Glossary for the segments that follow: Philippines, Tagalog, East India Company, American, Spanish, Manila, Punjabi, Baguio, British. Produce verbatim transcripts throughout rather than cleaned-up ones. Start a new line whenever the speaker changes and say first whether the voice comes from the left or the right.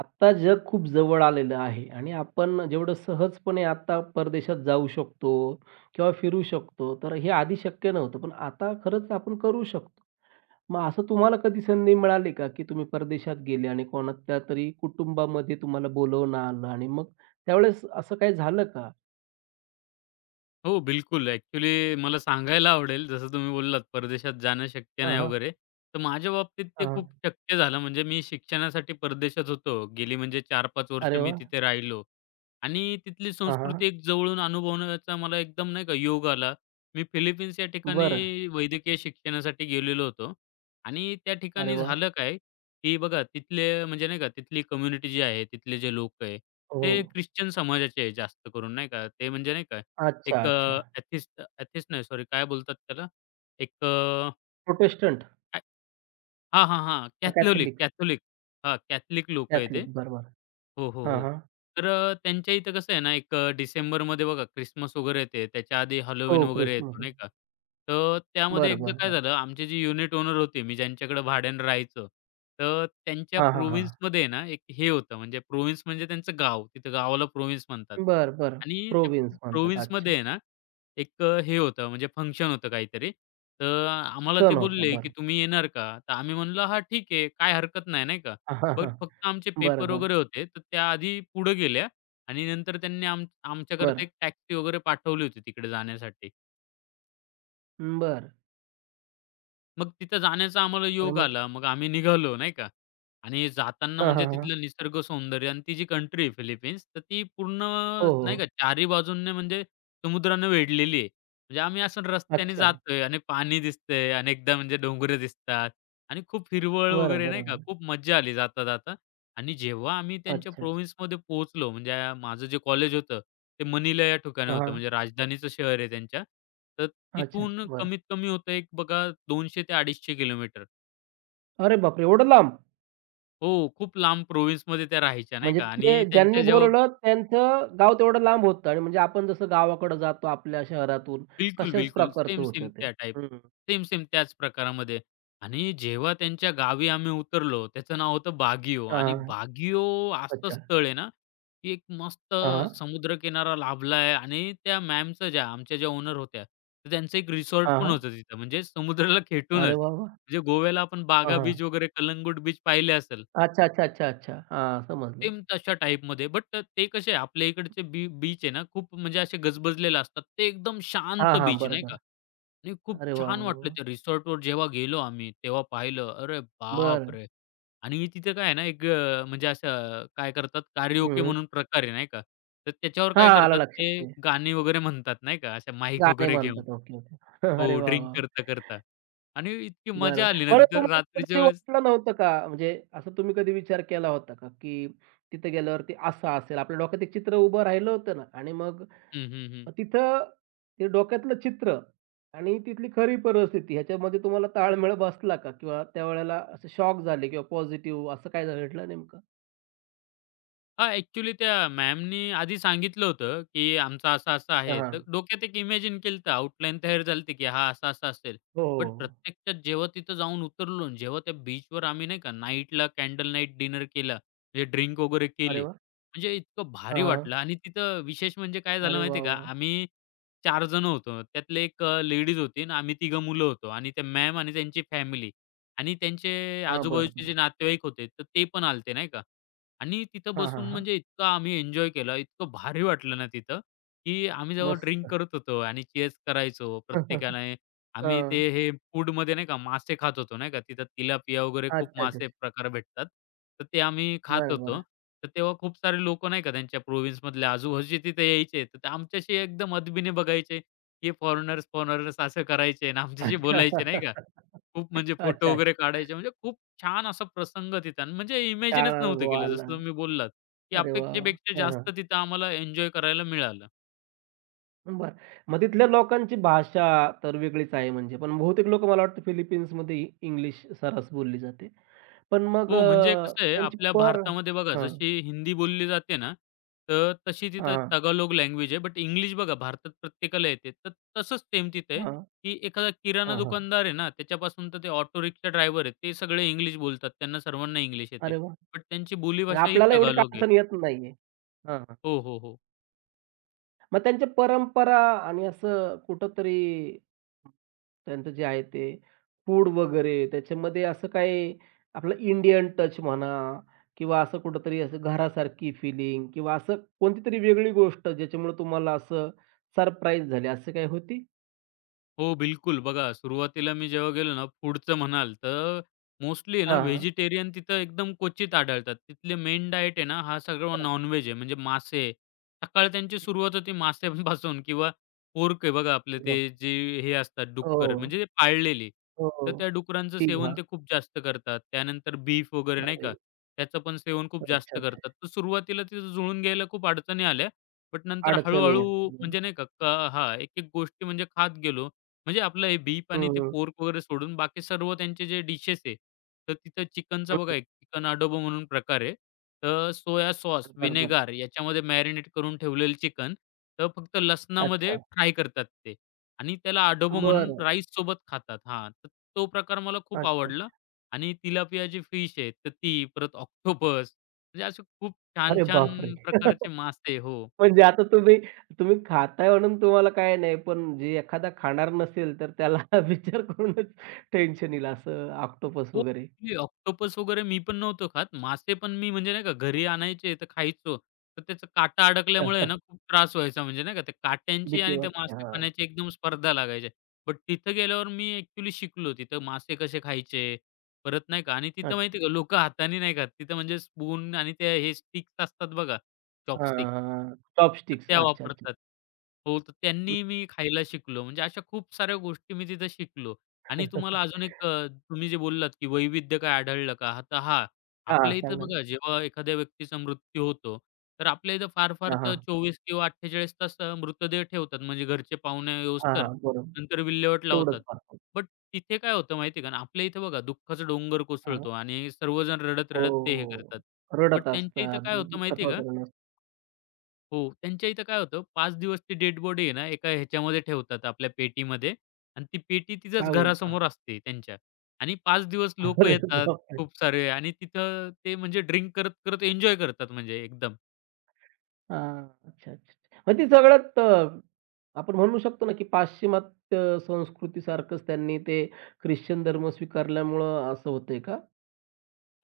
right: आत्ता जग खूप जवळ आलेलं आहे आणि आपण जेवढं सहजपणे आता परदेशात जाऊ शकतो किंवा फिरू शकतो, तर हे आधी शक्य नव्हतं. पण आता खरंच आपण करू शकतो. मग असं तुम्हाला कधी संधी मिळाली का, की तुम्ही परदेशात गेले आणि कोणत्या तरी कुटुंबामध्ये तुम्हाला बोलावणं आलं आणि मग त्यावेळेस असं काही झालं का?
left: हो, बिलकुल. ॲक्चुअली मला सांगायला आवडेल, जसं तुम्ही बोललात परदेशात जाणं शक्य नाही
right: हां.
left: वगैरे. तर माझ्या बाबतीत ते
right: हां, हां.
left: खूप शक्य झालं. म्हणजे मी शिक्षणासाठी परदेशात होतो. गेली म्हणजे चार पाच वर्ष
right: अरे
left: मी
right: वाह!
left: तिथे राहिलो आणि तिथली
right: हां, हां.
left: संस्कृती एक जवळून अनुभवण्याचा मला एकदम नाही का योग आला. मी फिलिपिन्स या
right: बरं.
left: ठिकाणी वैद्यकीय शिक्षणासाठी गेलेलो होतो आणि त्या
right: अरे
left: ठिकाणी
right: वाह!
left: झालं काय, की बघा तिथले म्हणजे नाही का तिथली कम्युनिटी जी आहे, तिथले जे लोक आहे,
right: हो.
left: ते ख्रिश्चन समाजाचे आहे जास्त करून नाही का. ते म्हणजे नाही का
right: अच्छा,
left: एक
right: अच्छा.
left: अ, एथिस्ट एथिस्ट नाही सॉरी काय बोलतात त्याला? एक अ,
right: प्रोटेस्टंट,
left: काय हां, हां, हां. Catholic,
right: Catholic,
left: Catholic. हां, कॅथलिक लोकं आहे ते.
right: कॅथलिक. बरं, बरं.
left: हो, हो,
right: हां,
left: हो.
right: हां.
left: तर अ, त्यांच्या इथं कसं आहे ना, एक अ, डिसेंबरमध्ये बघा ख्रिसमस वगैरे येते. त्याच्या आधी हॅलोवीन
right: हो,
left: वगैरे येतो
right: ख्रिसमस.
left: नाही का. तर त्यामध्ये
right: बरं,
left: एकदा
right: बरं,
left: काय
right: बरं.
left: झालं, आमचे जे युनिट ओनर होते, मी ज्यांच्याकडे भाड्यानं राहायचो, तर त्यांच्या
right: हां, हां, हां.
left: प्रोव्हिन्समध्ये ना, एक हे होतं म्हणजे प्रोव्हिन्स म्हणजे त्यांचं गाव. तिथं गावाला प्रोव्हिन्स म्हणतात.
right: बरं, बरं.
left: आणि त्या
right: प्रोविन्स म्हणतात. अच्छा.
left: प्रोव्हिन्समध्ये आहे ना, एक अ, हे होतं म्हणजे फंक्शन होतं काहीतरी. तर आम्हाला ते
right: सण होता.
left: बोलले, की
right: बरं.
left: "तुम्ही येणार का?" तर आम्ही म्हणलं, "हां, ठीक आहे. काय हरकत नाही." नाही का.
right: हां,
left: बट
right: हां.
left: फक्त आमचे
right: बरं,
left: पेपर
right: बरं,
left: वगैरे होते, तर त्या आधी पुढे गेल्या आणि नंतर त्यांनी आम
right: बरं.
left: आमच्याकरता एक टॅक्सी वगैरे पाठवली होती तिकडे जाण्यासाठी.
right: बरं.
left: मग तिथं जाण्याचा आम्हाला
right: आणि
left: योग
right: मग
left: आला. मग आम्ही निघालो नाही का आणि जाताना
right: हां,
left: म्हणजे
right: हां, हां.
left: तिथलं निसर्ग सौंदर्य आणि ती जी कंट्री आहे फिलिपिन्स, तर ती पूर्ण
right: हो, हो,
left: नाही का
right: हो.
left: चारी बाजूंनी म्हणजे समुद्रानं वेढलेली आहे. म्हणजे आम्ही असं रस्त्याने
right: अच्छा.
left: जातोय आणि पाणी दिसतंय, अनेकदा म्हणजे डोंगरं दिसतात आणि खूप हिरवळ
right: बरं,
left: वगैरे
right: बरं,
left: नाही का,
right: बरं.
left: खूप मज्जा आली जाता-जाता आणि जेव्हा आम्ही त्यांच्या
right: अच्छा, अच्छा.
left: प्रोव्हिन्समध्ये पोहोचलो, म्हणजे माझं जे कॉलेज होतं, ते मनिला या ठिकाणी
right: हां,
left: होतं,
right: हां.
left: म्हणजे राजधानीचं शहर आहे त्यांच्या. तर
right: अच्छा,
left: तिथून
right: अच्छा. बरं.
left: कमीत कमी होतं एक बघा दोनशे ते अडीचशे किलोमीटर.
right: अरे बापरे! एवढं लांब?
left: हो, खूप लांब प्रोव्हिन्समध्ये त्या राहायच्या नाही
right: म्हणजे
left: का
right: ते
left: आणि
right: ज्यांनी
left: त्यांच्या जेव्हा
right: बोलावलं त्यांचं गाव तेवढं लांब होतं आणि म्हणजे आपण जसं गावाकडे जातो आपल्या शहरातून
left: बिलकुल,
right: तशाच
left: बिलकुल.
right: प्रकारचं
left: सेम,
right: होतं
left: सेम
right: ते.
left: त्या टाइप.
right: हं.
left: सेम, सेम त्याच प्रकारामध्ये आणि जेव्हा त्यांच्या गावी आम्ही उतरलो, त्याचं नाव होतं बागियो आणि
right: हां.
left: बागियो असं
right: अच्छा.
left: स्थळ आहे ना, की एक मस्त
right: हां, हां.
left: समुद्रकिनारा लाभला आहे आणि त्या मॅमचं ज्या आमच्या ज्या ओनर होत्या, तर त्यांचं एक रिसॉर्ट
right: हां,
left: पण
right: हां.
left: होतं तिथं म्हणजे समुद्राला
right: अरे
left: खेटूनच.
right: वाह, वाह!
left: म्हणजे गोव्याला आपण
right: हां,
left: बागा
right: हां.
left: बीच वगैरे कलंगूट बीच पाहिले असेल.
right: अच्छा, अच्छा, अच्छा, अच्छा. हां, समजलं.
left: सेम तशा टाईपमध्ये. बट ते कसे आपल्या इकडचे बी बीच आहे ना, खूप म्हणजे असे गजबजलेले असतात. ते एकदम
right: हां,
left: शांत
right: हां.
left: बीच नाही का
right: बरोबर.
left: आणि खूप
right: अरे वाह,
left: छान
right: वाह,
left: वाटलं
right: वाह!
left: त्या रिसॉर्टवर जेव्हा गेलो आम्ही, तेव्हा पाहिलं. अरे बाप
right: बरं.
left: बापरे! आणि तिथे काय आहे ना, एक अ, म्हणजे असं काय करतात
right: हं,
left: कारिओके
right: हं.
left: म्हणून प्रकार आहे नाही का. तर त्याच्यावर काय
right: आलं
left: करतात
right: लक्षात
left: ते
right: ते.
left: गाणी वगैरे म्हणतात नाही का, अशा माईक
right: गाणे
left: वगैरे घेऊन.
right: म्हणतात. Okay, okay. अरे
left: हो,
right: वाह,
left: ड्रिंक
right: वाह!
left: करता-करता आणि इतकी
right: बरं,
left: मजा आली ना
right: बरं.
left: तिथं
right: तुम्हाला
left: रात्रीच्या
right: कधी
left: वेळेस
right: वाटलं नव्हतं का? म्हणजे असं तुम्ही कधी विचार केला होता का, की तिथे गेल्यावरती असं असेल? आपल्या डोक्यात एक चित्र उभं राहिलं होतं ना आणि मग
left: हं, हं, हं.
right: तिथं ते डोक्यातलं चित्र आणि तिथली खरी परिस्थिती ह्याच्यामध्ये तुम्हाला ताळमेळ बसला का? किंवा त्यावेळेला असे शॉक झाले किंवा पॉझिटिव्ह असं काय घडलं नेमकं?
left: हां, ॲक्चुअली त्या मॅमनी आधी सांगितलं होतं, की आमचं असं-असं आहे.
right: हां,
left: तर डोक्यात एक इमॅजिन केलं होतं, आउटलाईन तयार झाली होती, की हा असं-असं असेल.
right: हो, हो,
left: बट
right: हो.
left: प्रत्यक्षात जेव्हा तिथं जाऊन उतरलो आणि जेव्हा त्या बीचवर आम्ही नाही का नाईटला कॅन्डल नाईट डिनर केला, म्हणजे ड्रिंक वगैरे
right: अरे
left: केली.
right: वाह!
left: म्हणजे इतकं
right: हां,
left: भारी
right: हां.
left: वाटलं आणि तिथं विशेष म्हणजे काय झालं
right: अरे
left: माहिती
right: वाह,
left: का,
right: वाह!
left: आम्ही चार जणं होतो. त्यातले एक लेडीज होती आणि आम्ही तिघं मुलं होतो आणि त्या मॅम आणि त्यांची फॅमिली आणि त्यांचे
right: हां, बरं,
left: आजूबाजूचे
right: बरं.
left: जे नातेवाईक होते, तर ते पण आले नाही का. आणि तिथं
right: हां, हां,
left: बसून
right: हां.
left: म्हणजे इतकं आम्ही एन्जॉय केलं, इतकं भारी वाटलं ना तिथं, की आम्ही जेव्हा ड्रिंक
right: मस्त.
left: करत होतो आणि चीअर्स करायचो प्रत्येकाने. आम्ही
right: हां.
left: ते हे फूडमध्ये नाही का मासे खात होतो नाही का, तिथं तिलापिया वगैरे
right: अच्छा,
left: खूप
right: अच्छा,
left: मासे
right: अच्छा.
left: प्रकार भेटतात. तर ते आम्ही खात
right: बरं, बरं.
left: होतो. तर तेव्हा खूप सारे लोकं नाही का त्यांच्या प्रोव्हिन्समधल्या आजूबाजूचे तिथे यायचे. तर ते आमच्याशी एकदम अदबीने बघायचे, हे फॉरेनर्स, फॉरेनर्स असं करायचे आणि आमच्याशी बोलायचे नाही का.
right: अच्छा.
left: खूप म्हणजे फोटो
right: अच्छा, अच्छा.
left: वगैरे काढायचे म्हणजे खूप छान असा प्रसंग तिथं आणि म्हणजे
right: छान
left: इमॅजिनच नव्हतं
right: अनुभव
left: केलं.
right: आला.
left: जसं तुम्ही बोललात, की
right: अरे वाह! वाह!
left: अपेक्षेपेक्षा
right: हां, हां.
left: जास्त तिथं आम्हाला एन्जॉय करायला मिळालं.
right: बरं. मग तिथल्या लोकांची भाषा तर वेगळीच आहे म्हणजे, पण बहुतेक लोकं मला वाटतं फिलिपिन्समध्ये इंग्लिश सर्रास बोलली जाते. पण मग
left: हो, म्हणजे
right: अ,
left: कसं आहे
right: त्यांची
left: आपल्या
right: पर
left: भारतामध्ये बघा
right: हां,
left: जशी हिंदी बोलली जाते ना, तर तशी तिथं
right: हां,
left: तगालोग लँग्वेज आहे. बट इंग्लिश बघा भारतात प्रत्येकाला येते. तर तसंच सेम तिथे आहे,
right: हां, हां,
left: की एखादा किराणा
right: हां, हां.
left: दुकानदार आहे ना, त्याच्यापासून तर ते ऑटो रिक्षा ड्रायव्हर आहेत, ते सगळे इंग्लिश बोलतात. त्यांना सर्वांना इंग्लिश येते.
right: अरे वाह!
left: बट त्यांची
right: म्हणजे
left: बोलीभाषा ही
right: आपल्याला एवढी काही
left: तगालोग आहे.
right: अडचण येत नाहीये. हां.
left: हो, हो, हो.
right: मग त्यांच्या परंपरा आणि असं कुठेतरी त्यांचं जे आहे ते फूड वगैरे त्याच्यामध्ये असं काही आपलं इंडियन टच म्हणा किंवा असं कुठेतरी असं घरासारखी फिलिंग किंवा असं कोणतीतरी वेगळी गोष्ट ज्याच्यामुळे तुम्हाला असं सरप्राईज झाली असं काही होती?
left: हो, बिलकुल. बघा, सुरुवातीला मी जेव्हा गेलो ना, फूडचं म्हणाल तर मोस्टली आहे ना,
right: हां,
left: व्हेजिटेरियन तिथं एकदम क्वचित आढळतात. तिथले मेन डायट आहे ना, हा सगळं
right: हां.
left: नॉन-व्हेज आहे. म्हणजे मासे. सकाळ त्यांची सुरुवात होती माशांपासून किंवा पोर्क आहे बघा, आपले
right: हो,
left: ते जे हे असतात डुक्कर, म्हणजे ते पाळलेली.
right: हो, हो.
left: तर त्या डुकरांचं
right: ठीक
left: सेवन
right: हां.
left: ते खूप जास्त करतात. त्यानंतर बीफ वगैरे नाही का,
right: अरे!
left: त्याचं पण सेवन खूप
right: अच्छा,
left: जास्त
right: अच्छा.
left: करतात. तर सुरुवातीला तिथं जुळून घ्यायला खूप अडचणी आल्या. बट नंतर
right: अडचणी
left: हळू
right: येतात.
left: म्हणजे नाही का, का हां, एक-एक गोष्टी म्हणजे खात गेलो. म्हणजे आपलं हे बीप आणि
right: हं,
left: ते
right: हं.
left: पोर्क वगैरे सोडून बाकी सर्व त्यांचे जे डिशेस आहे, तर तिथं
right: हं,
left: चिकनचा बघा
right: हं.
left: एक चिकन अडोबो म्हणून प्रकार आहे. तर सोया सॉस,
right: बरोबर.
left: व्हिनेगर याच्यामध्ये मॅरिनेट करून ठेवलेलं चिकन, तर फक्त
right: अच्छा.
left: लसणामध्ये फ्राय करतात ते आणि त्याला अडोबो म्हणून
right: बरं.
left: राईससोबत खातात. हां, तर तो प्रकार मला खूप
right: अच्छा.
left: आवडला आणि तिलापिया जी फिश आहे, तर ती परत ऑक्टोपस म्हणजे असे खूप
right: अरे
left: छान-छान
right: बापरे!
left: प्रकारचे मासे हो.
right: म्हणजे आता तुम्ही तुम्ही खाताय म्हणून तुम्हाला काही नाही, पण जे एखादा खाणार नसेल, तर त्याला विचार करूनच टेन्शन येईल असं ऑक्टोपस
left: हो,
right: वगैरे.
left: ॲक्चुअली ऑक्टोपस वगैरे मी पण नव्हतो खात. मासे पण मी म्हणजे नाही का घरी आणायचे तर खायचो. तर त्याचा काटा अडकल्यामुळे आहे ना खूप त्रास व्हायचा म्हणजे नाही का त्या काट्यांची
right: भीती
left: आणि त्या
right: वाटते.
left: मासे
right: हां.
left: खाण्याची एकदम स्पर्धा लागायची. बट तिथं गेल्यावर मी ॲक्चुअली शिकलो. तिथं मासे कसे खायचे, परत नाही का आणि तिथं
right: अच्छा.
left: माहिती का लोकं हाताने नाही खात. तिथं म्हणजे स्पून आणि त्या हे स्टिक्स असतात बघा,
right: हां,
left: चॉपस्टिक.
right: हां, हां.
left: तर
right: चॉपस्टिक्स.
left: त्या
right: अच्छा, अच्छा.
left: वापरतात. हो, तर त्यांनी मी खायला शिकलो. म्हणजे अशा खूप साऱ्या गोष्टी मी तिथं शिकलो. आणि तुम्हाला अजून एक अ, तुम्ही जे बोललात, की वैविध्य काय आढळलं का? हां, तर हां,
right: हां,
left: आपल्या इथं
right: सांगा ना.
left: बघा जेव्हा एखाद्या व्यक्तीचा मृत्यू होतो, तर आपल्या इथं फार-फार
right: हां,
left: तर
right: हां.
left: चोवीस किंवा अठ्ठेचाळीस तास अ, मृतदेह ठेवतात. म्हणजे घरचे पाहुणे
right: हां,
left: येऊस्तोवर
right: हां. बरोबर.
left: नंतर विल्हेवाट लावतात.
right: तेवढंच फार.
left: बट तिथे काय होतं माहिती का? आणि आपल्या इथं बघा दुःखाचा डोंगर
right: हां.
left: कोसळतो आणि सर्वजण
right: हो.
left: रडत-रडत ते हे करतात. बट
right: रडत
left: त्यांच्या इथं
right: असतात,
left: काय
right: दु-
left: होतं
right: दुःखात
left: माहिती का?
right: वातावरण
left: हो, त्यांच्या इथं काय होतं पाच दिवस ती डेड बॉडी आहे ना, एका ह्याच्यामध्ये ठेवतात आपल्या पेटीमध्ये आणि ती पेटी तिच्याच
right: काय बोलता?
left: घरासमोर असते त्यांच्या आणि पाच दिवस लोकं
right: अरे
left: येतात
right: बापरे!
left: खूप सारे आणि तिथं ते म्हणजे ड्रिंक करत-करत एन्जॉय करतात म्हणजे एकदम.
right: हां. अच्छा, अच्छा. मग ती सगळ्यात अ, आपण म्हणू शकतो ना, की पाश्चिमात्य संस्कृतीसारखंच त्यांनी ते ख्रिश्चन धर्म स्वीकारल्यामुळं असं होतंय का?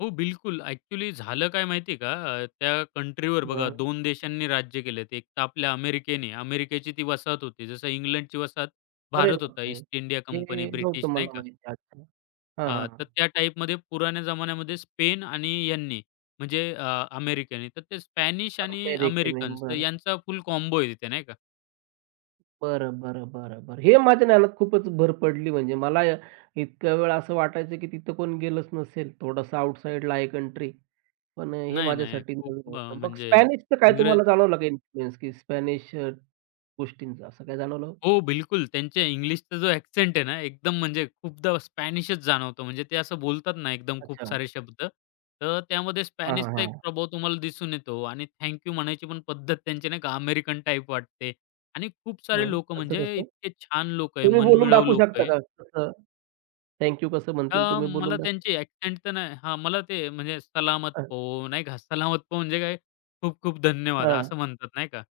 left: हो, बिलकुल. ॲक्चुअली झालं काय माहिती का? अ, त्या कंट्रीवर बघा
right: हां.
left: दोन देशांनी राज्य केलेत. एक तर आपल्या अमेरिकेने, अमेरिकेची ती वसाहत होती. जसं इंग्लंडची वसाहत
right: अरे
left: भारत होता,
right: बापरे!
left: ईस्ट इंडिया कंपनी,
right: हे नव्हतं
left: ब्रिटिश नाही
right: मला
left: का?
right: माहिती. अच्छा. हां,
left: हां,
right: हां, हां.
left: तर त्या टाईपमध्ये पुराण्या जमान्यामध्ये स्पेन आणि यांनी म्हणजे अ, अमेरिकेने, तर ते स्पॅनिश आणि
right: अमेरिकेने.
left: अमेरिकन्स तर
right: बरं.
left: यांचा फुल कॉम्बो आहे तिथे नाही का.
right: बरं, बरं, बरं, बरं. हे माझ्या ज्ञानात खूपच भर पडली म्हणजे मला य- इतक्या वेळ असं वाटायचं, की तिथं कोण गेलंच नसेल. थोडंसं आउटसाइडला आहे कंट्री. पण हे
left: नाही, नाही
right: माझ्यासाठी
left: खूप
right: नवीन
left: अ,
right: होतं. मग
left: म्हणजे
right: स्पॅनिशचं काय
left: इंग्रज
right: तुम्हाला जाणवलं का इन्फ्लुअन्स, की स्पॅनिश गोष्टींचा असं काय जाणवलं?
left: हो, बिलकुल त्यांच्या इंग्लिशचा जो ॲक्सेंट आहे ना, एकदम म्हणजे खूपदा स्पॅनिशच जाणवतो. म्हणजे ते असं बोलतात ना, एकदम खूप
right: अच्छा.
left: सारे शब्द, तर त्यामध्ये
right: हां, हां,
left: स्पॅनिशचा एक
right: हां.
left: प्रभाव तुम्हाला दिसून येतो आणि थँक म्हणायची पण पद्धत त्यांची नाही का अमेरिकन टाइप वाटते आणि खूप
right: हां,
left: सारे लोकं
right: असं
left: म्हणजे
right: कसं?
left: इतके छान लोकं आहे,
right: तुम्ही बोलून
left: मनमिळाऊ
right: दाखवू
left: लोकं
right: शकता
left: आहे.
right: का? कसं? थँक यू कसं म्हणतील
left: अ,
right: तुम्ही बोलून
left: मला
right: दाखवू
left: त्यांची
right: शकता?
left: ॲक्सेंट तर नाही हां, मला ते म्हणजे सलामत
right: हां,
left: पो नाही का, सलामत पो म्हणजे काय, खूप-खूप धन्यवाद
right: हां.
left: असं म्हणतात नाही का.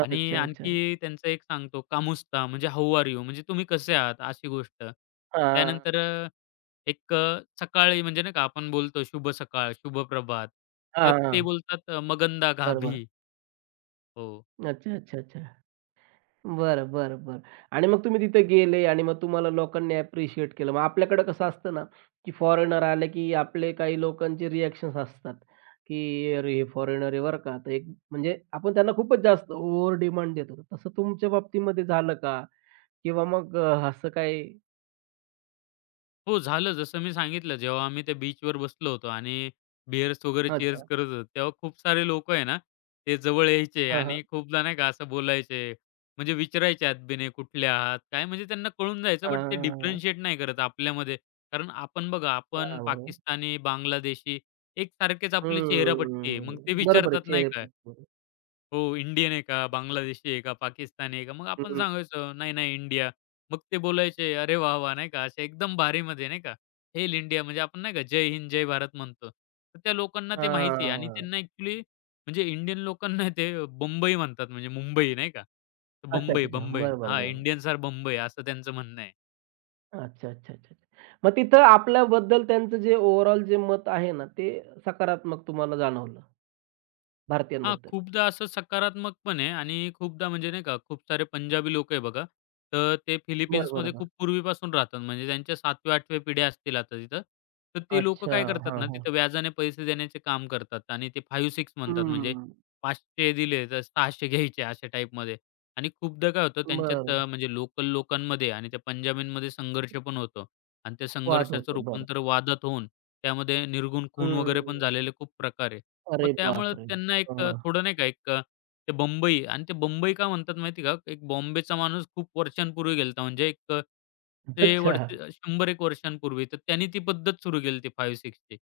left: आणि
right: अच्छा, अच्छा.
left: आणखी त्यांचं एक सांगतो कामुस्ता म्हणजे हाऊ आर यू म्हणजे तुम्ही कसे आहात अशी गोष्ट.
right: हां,
left: त्यानंतर अ, एक अ, सकाळी म्हणजे नाही का आपण बोलतो शुभ सकाळ, शुभ प्रभात. तर
right: हां,
left: ते
right: हां.
left: बोलतात अ, मगंदा
right: बरं, बरं.
left: गाभी. हो.
right: अच्छा, अच्छा, अच्छा. बरं, बरं, बरं. आणि मग तुम्ही तिथे गेले आणि मग तुम्हाला लोकांनी ॲप्रिशिएट केलं. मग आपल्याकडे कसं असतं ना, की फॉरेनर आले, की आपले काही लोकांचे रिएक्शन्स असतात, की "अरे, हे फॉरेनर आहे बरं का." तर एक म्हणजे आपण त्यांना खूपच जास्त ओव्हर डिमांड देतो. तसं तुमच्या बाबतीमध्ये झालं का? किंवा मग अ, असं काही
left: हो, झालं. जसं मी सांगितलं, जेव्हा आम्ही त्या बीचवर बसलो होतो आणि बिअर्स वगैरे चीअर्स
right: अच्छा.
left: करत होतो, तेव्हा खूप सारे लोकं आहे ना, ते जवळ यायचे
right: हां, हां.
left: आणि खूपदा नाही का असं बोलायचे. म्हणजे विचारायचे "आतबीने कुठले आहात? काय?" म्हणजे त्यांना कळून जायचं,
right: हां,
left: बट ते
right: हां, हां.
left: डिफरन्शिएट नाही करत आपल्यामध्ये. कारण आपण बघा, आपण
right: हां, बरोबर.
left: पाकिस्तानी, बांगलादेशी एकसारखेच आपली चेहरापट्टी आहे. मग ते
right: हम्म. बरोबर आहे.
left: विचारतात नाही
right: चेहरे
left: का,
right: पडतो.
left: हो, इंडियन आहे का? बांगलादेशी आहे का? पाकिस्तानी आहे का? मग आपण
right: हं.
left: सांगायचो, "नाही, नाही इंडिया." मग ते बोलायचे, "अरे वाह! वाह!" नाही का? असे एकदम भारीमध्ये नाही का? "हेल इंडिया" म्हणजे आपण नाही का जय हिंद, जय भारत म्हणतो. तर त्या लोकांना ते माहिती आहे आणि
right: हां.
left: त्यांना ॲक्चुअली म्हणजे इंडियन लोकांना ते बंबई म्हणतात म्हणजे मुंबई नाही का? तर
right: अच्छा,
left: बंबई,
right: अच्छा, अच्छा.
left: बंबई
right: बरं, बरं,
left: हां,
right: बरं.
left: इंडियन्स आर बंबई असं त्यांचं म्हणणं आहे.
right: अच्छा, अच्छा, अच्छा. मग तिथं आपल्याबद्दल त्यांचं जे ओव्हरऑल जे मत आहे ना, ते सकारात्मक तुम्हाला जाणवलं
left: हां,
right: भारतीयांबद्दल.
left: खूपदा असं सकारात्मक पण आहे आणि खूपदा म्हणजे नाही का, खूप सारे पंजाबी लोकं आहे बघा, तर ते
right: बरं, बरं,
left: फिलिपिन्समध्ये
right: बरं.
left: खूप पूर्वीपासून राहतात. म्हणजे त्यांच्या 7व्या-8व्या पिढ्या असतील आता तिथं. तर ते लोकं
right: अच्छा.
left: काय करतात
right: हां,
left: ना,
right: हां.
left: तिथं व्याजाने पैसे देण्याचे काम करतात आणि ते पाच-सहा म्हणतात. म्हणजे
right: हम्म.
left: पाचशे दिले तर सहाशे घ्यायचे अशा टाईपमध्ये आणि खूपदा काय होतं त्यांच्यात
right: बरं.
left: अ, म्हणजे लोकल लोकांमध्ये आणि त्या पंजाबींमध्ये संघर्ष पण होतो आणि त्या
right: वाद
left: संघर्षाचं
right: होतो. बरं.
left: रूपांतर वादात होऊन त्यामध्ये निर्घृण खून वगैरे
right: हम्म.
left: पण झालेले खूप प्रकार आहे. मग
right: अरे
left: त्यामुळं
right: बापरे!
left: त्यांना एक अ,
right: हां.
left: थोडं नाही का एक अ, ते बंबई आणि ते बंबई का म्हणतात माहिती आहे का? एक बॉम्बेचा माणूस खूप वर्षांपूर्वी गेला होता. म्हणजे एक अ, ते
right: अच्छा.
left: वर्ष शंभर-एक वर्षांपूर्वी. तर त्यांनी ती पद्धत सुरू केली होती पाच-सहा ची.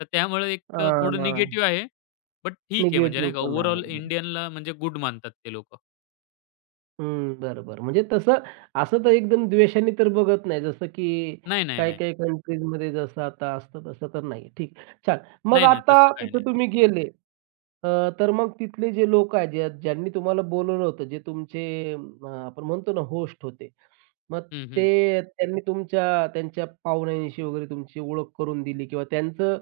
left: तर त्यामुळे एक अ,
right: हां,
left: थोडं
right: हां.
left: निगेटिव्ह आहे. बट ठीक आहे म्हणजे नाही
right: निगेटिव्ह
left: का
right: पण आहे.
left: ओव्हरऑल इंडियनला म्हणजे गुड मानतात ते लोकं.
right: हं, बरोबर. म्हणजे तसं असं तर एकदम द्वेषाने तर बघत नाही. जसं की
left: नाही, नाही, नाही.
right: काही-काही कंट्रीजमध्ये जसं आता असतं तसं तर नाही. ठीक आहे. छान. मग
left: नाही, नाही.
right: आता
left: तसं काही
right: तिथं
left: नाही.
right: तुम्ही गेले, अ, तर मग तिथले जे लोकं आहेत, ज्या ज्यांनी तुम्हाला बोलवलं होतं, जे तुमचे अ, आपण म्हणतो ना होस्ट होते. मग
left: हं, हं.
right: ते त्यांनी तुमच्या त्यांच्या पाहुण्यांशी वगैरे तुमची ओळख करून दिली किंवा त्यांचं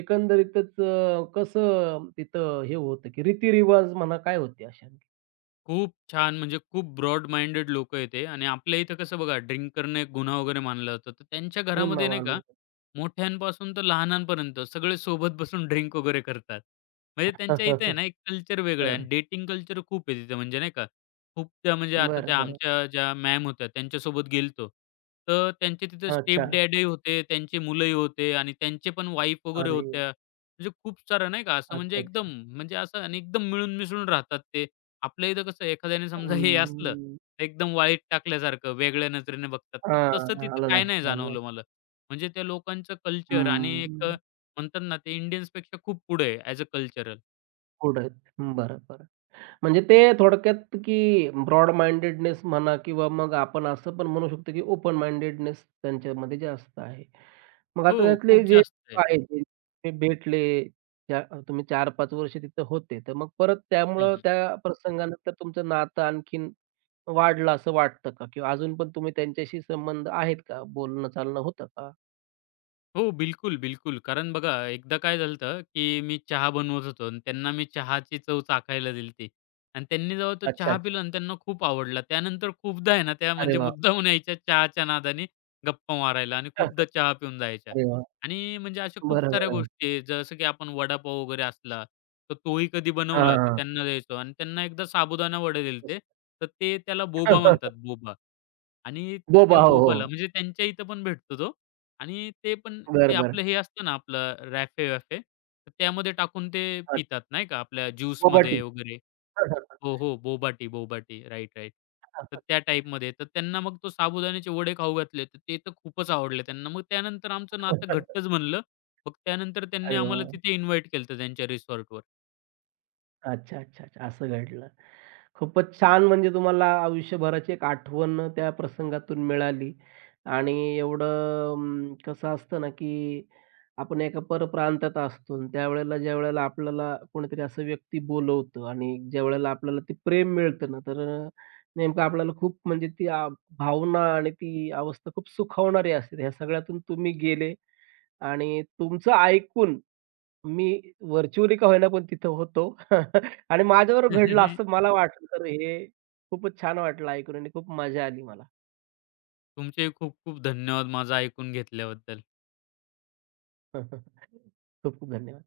right: एकंदरीतच अ, कसं तिथं हे होतं की रीतिरिवाज म्हणा काय होते अशा?
left: खूप छान! म्हणजे खूप ब्रॉड माइंडेड लोक आहेत ते आणि आपल्या इथं कसं बघा ड्रिंक करणं एक गुन्हा वगैरे मानलं जातं. तर त्यांच्या
right: हो ना.
left: घरामध्ये नाही का,
right: मानले
left: मोठ्यांपासून तर लहानांपर्यंत सगळे सोबत बसून ड्रिंक वगैरे करतात. म्हणजे त्यांच्या इथे आहे ना, एक कल्चर वेगळं आहे आणि
right: बरं,
left: डेटिंग कल्चर खूप आहे तिथं म्हणजे नाही का. खूप त्या म्हणजे आता
right: बरं,
left: त्या
right: बरं.
left: आमच्या ज्या मॅम होत्या त्यांच्यासोबत गेलतो. तर त्यांचे तिथे
right: अच्छा.
left: स्टेप डॅडही होते, त्यांचे मुलंही होते आणि त्यांचे पण वाईफ वगैरे
right: अरे!
left: होत्या. म्हणजे खूप सारं नाही का असं म्हणजे
right: अच्छा,
left: एकदम
right: अच्छा.
left: म्हणजे असं आणि एकदम मिळून मिसळून राहतात ते. आपल्या इथं कसं एखाद्याने समजा हे असलं,
right: हं.
left: तर एकदम वाळीत टाकल्यासारखं वेगळ्या नजरेने बघतात.
right: हां,
left: तर तसं
right: हां.
left: तिथे
right: आलं
left: काही नाही
right: लक्षात, आलं
left: जाणवलं
right: लक्षात.
left: मला. म्हणजे त्या लोकांचं कल्चर आणि
right: हं.
left: एक अ, म्हणतात ना, ते इंडियन्सपेक्षा खूप पुढे आहे ॲज अ कल्चरल.
right: पुढे. बरं, बरं. म्हणजे ते थोडक्यात, की ब्रॉड माइंडेडनेस म्हणा किंवा मग आपण असं पण म्हणू शकतो, की ओपन माइंडेडनेस त्यांच्यामध्ये जास्त आहे. मग
left: हो,
right: आता त्यातले
left: खूप
right: जे
left: जास्त आहे.
right: आहेत, जे ते भेटले, त्या तुम्ही चार-पाच वर्ष तिथं होते, तर मग परत
left: हं,
right: त्यामुळं
left: हं.
right: त्या प्रसंगानंतर तुमचं नातं आणखीन वाढलं असं वाटतं का? किंवा अजून पण तुम्ही त्यांच्याशी संबंध आहेत का? बोलणं-चालणं होतं का?
left: हो, बिलकुल, बिलकुल. कारण बघा एकदा काय झालं की मी चहा बनवत होतो आणि त्यांना मी चहाची चव चाखायला दिली होती आणि त्यांनी जेव्हा तो
right: अच्छा, अच्छा.
left: चहा पिला आणि त्यांना खूप आवडला. त्यानंतर खूपदा आहे ना, त्या
right: अरे
left: म्हणजे
right: वाह!
left: मुद्दामून यायच्या चहाच्या नादाने गप्पा मारायला आणि खूपदा चहा पिऊन जायच्या.
right: अरे वाह!
left: आणि म्हणजे अशा खूप
right: बरं,
left: साऱ्या
right: बरं.
left: गोष्टी आहेत, जसं की आपण वडापाव वगैरे असला, तर तोही कधी
right: हां,
left: बनवला
right: हां,
left: तर
right: हां.
left: त्यांना द्यायचो आणि त्यांना एकदा साबुदाणा वडे दिले होते, तर ते त्याला बोबा म्हणतात, बोबा. आणि त्या
right: बोबा. हो, हो.
left: बोबाला म्हणजे त्यांच्या इथं पण भेटतो तो. आणि ते पण ते
right: बरं, बरं.
left: आपलं हे असतं ना आपलं रॅफे-वॅफे, तर त्यामध्ये टाकून ते पितात नाही का आपल्या
right: पोबटी.
left: ज्यूसमध्ये वगैरे. हो, हो. बोबाटी, बोबाटी. Right, right. तर त्या टाईपमध्ये. तर त्यांना मग तो साबुदाण्याचे वडे खाऊ घातले, तर ते तर खूपच आवडले त्यांना. मग त्यानंतर आमचं नातं घट्टच बनलं. मग त्यानंतर त्यांनी
right: अरे
left: आम्हाला
right: वाह!
left: तिथे इन्व्हाईट केलं त्यांच्या रिसॉर्टवर.
right: अच्छा, अच्छा, अच्छा. असं घडलं. खूपच छान म्हणजे तुम्हाला आयुष्यभराची एक आठवण त्या प्रसंगातून मिळाली आणि एवढं अं, कसं असतं ना, की आपण एका परप्रांतात असतो आणि त्यावेळेला ज्यावेळेला आपल्याला कोणीतरी असं व्यक्ती बोलवतं आणि ज्यावेळेला आपल्याला ते प्रेम मिळतं ना, तर अ, नेमकं आपल्याला खूप म्हणजे ती आ, भावना आणि ती अवस्था खूप सुखावणारी असते. ह्या सगळ्यातून तुम्ही गेले आणि तुमचं ऐकून मी व्हर्चुअली का होईना पण तिथं होतो. आणि माझ्यावर घडलं असं मला वाटलं तर हे खूपच छान वाटलं ऐकून आणि खूप मजा आली मला.
left: तुमचे खूप खूप धन्यवाद माझं ऐकून घेतल्याबद्दल.
right: खूप खूप धन्यवाद.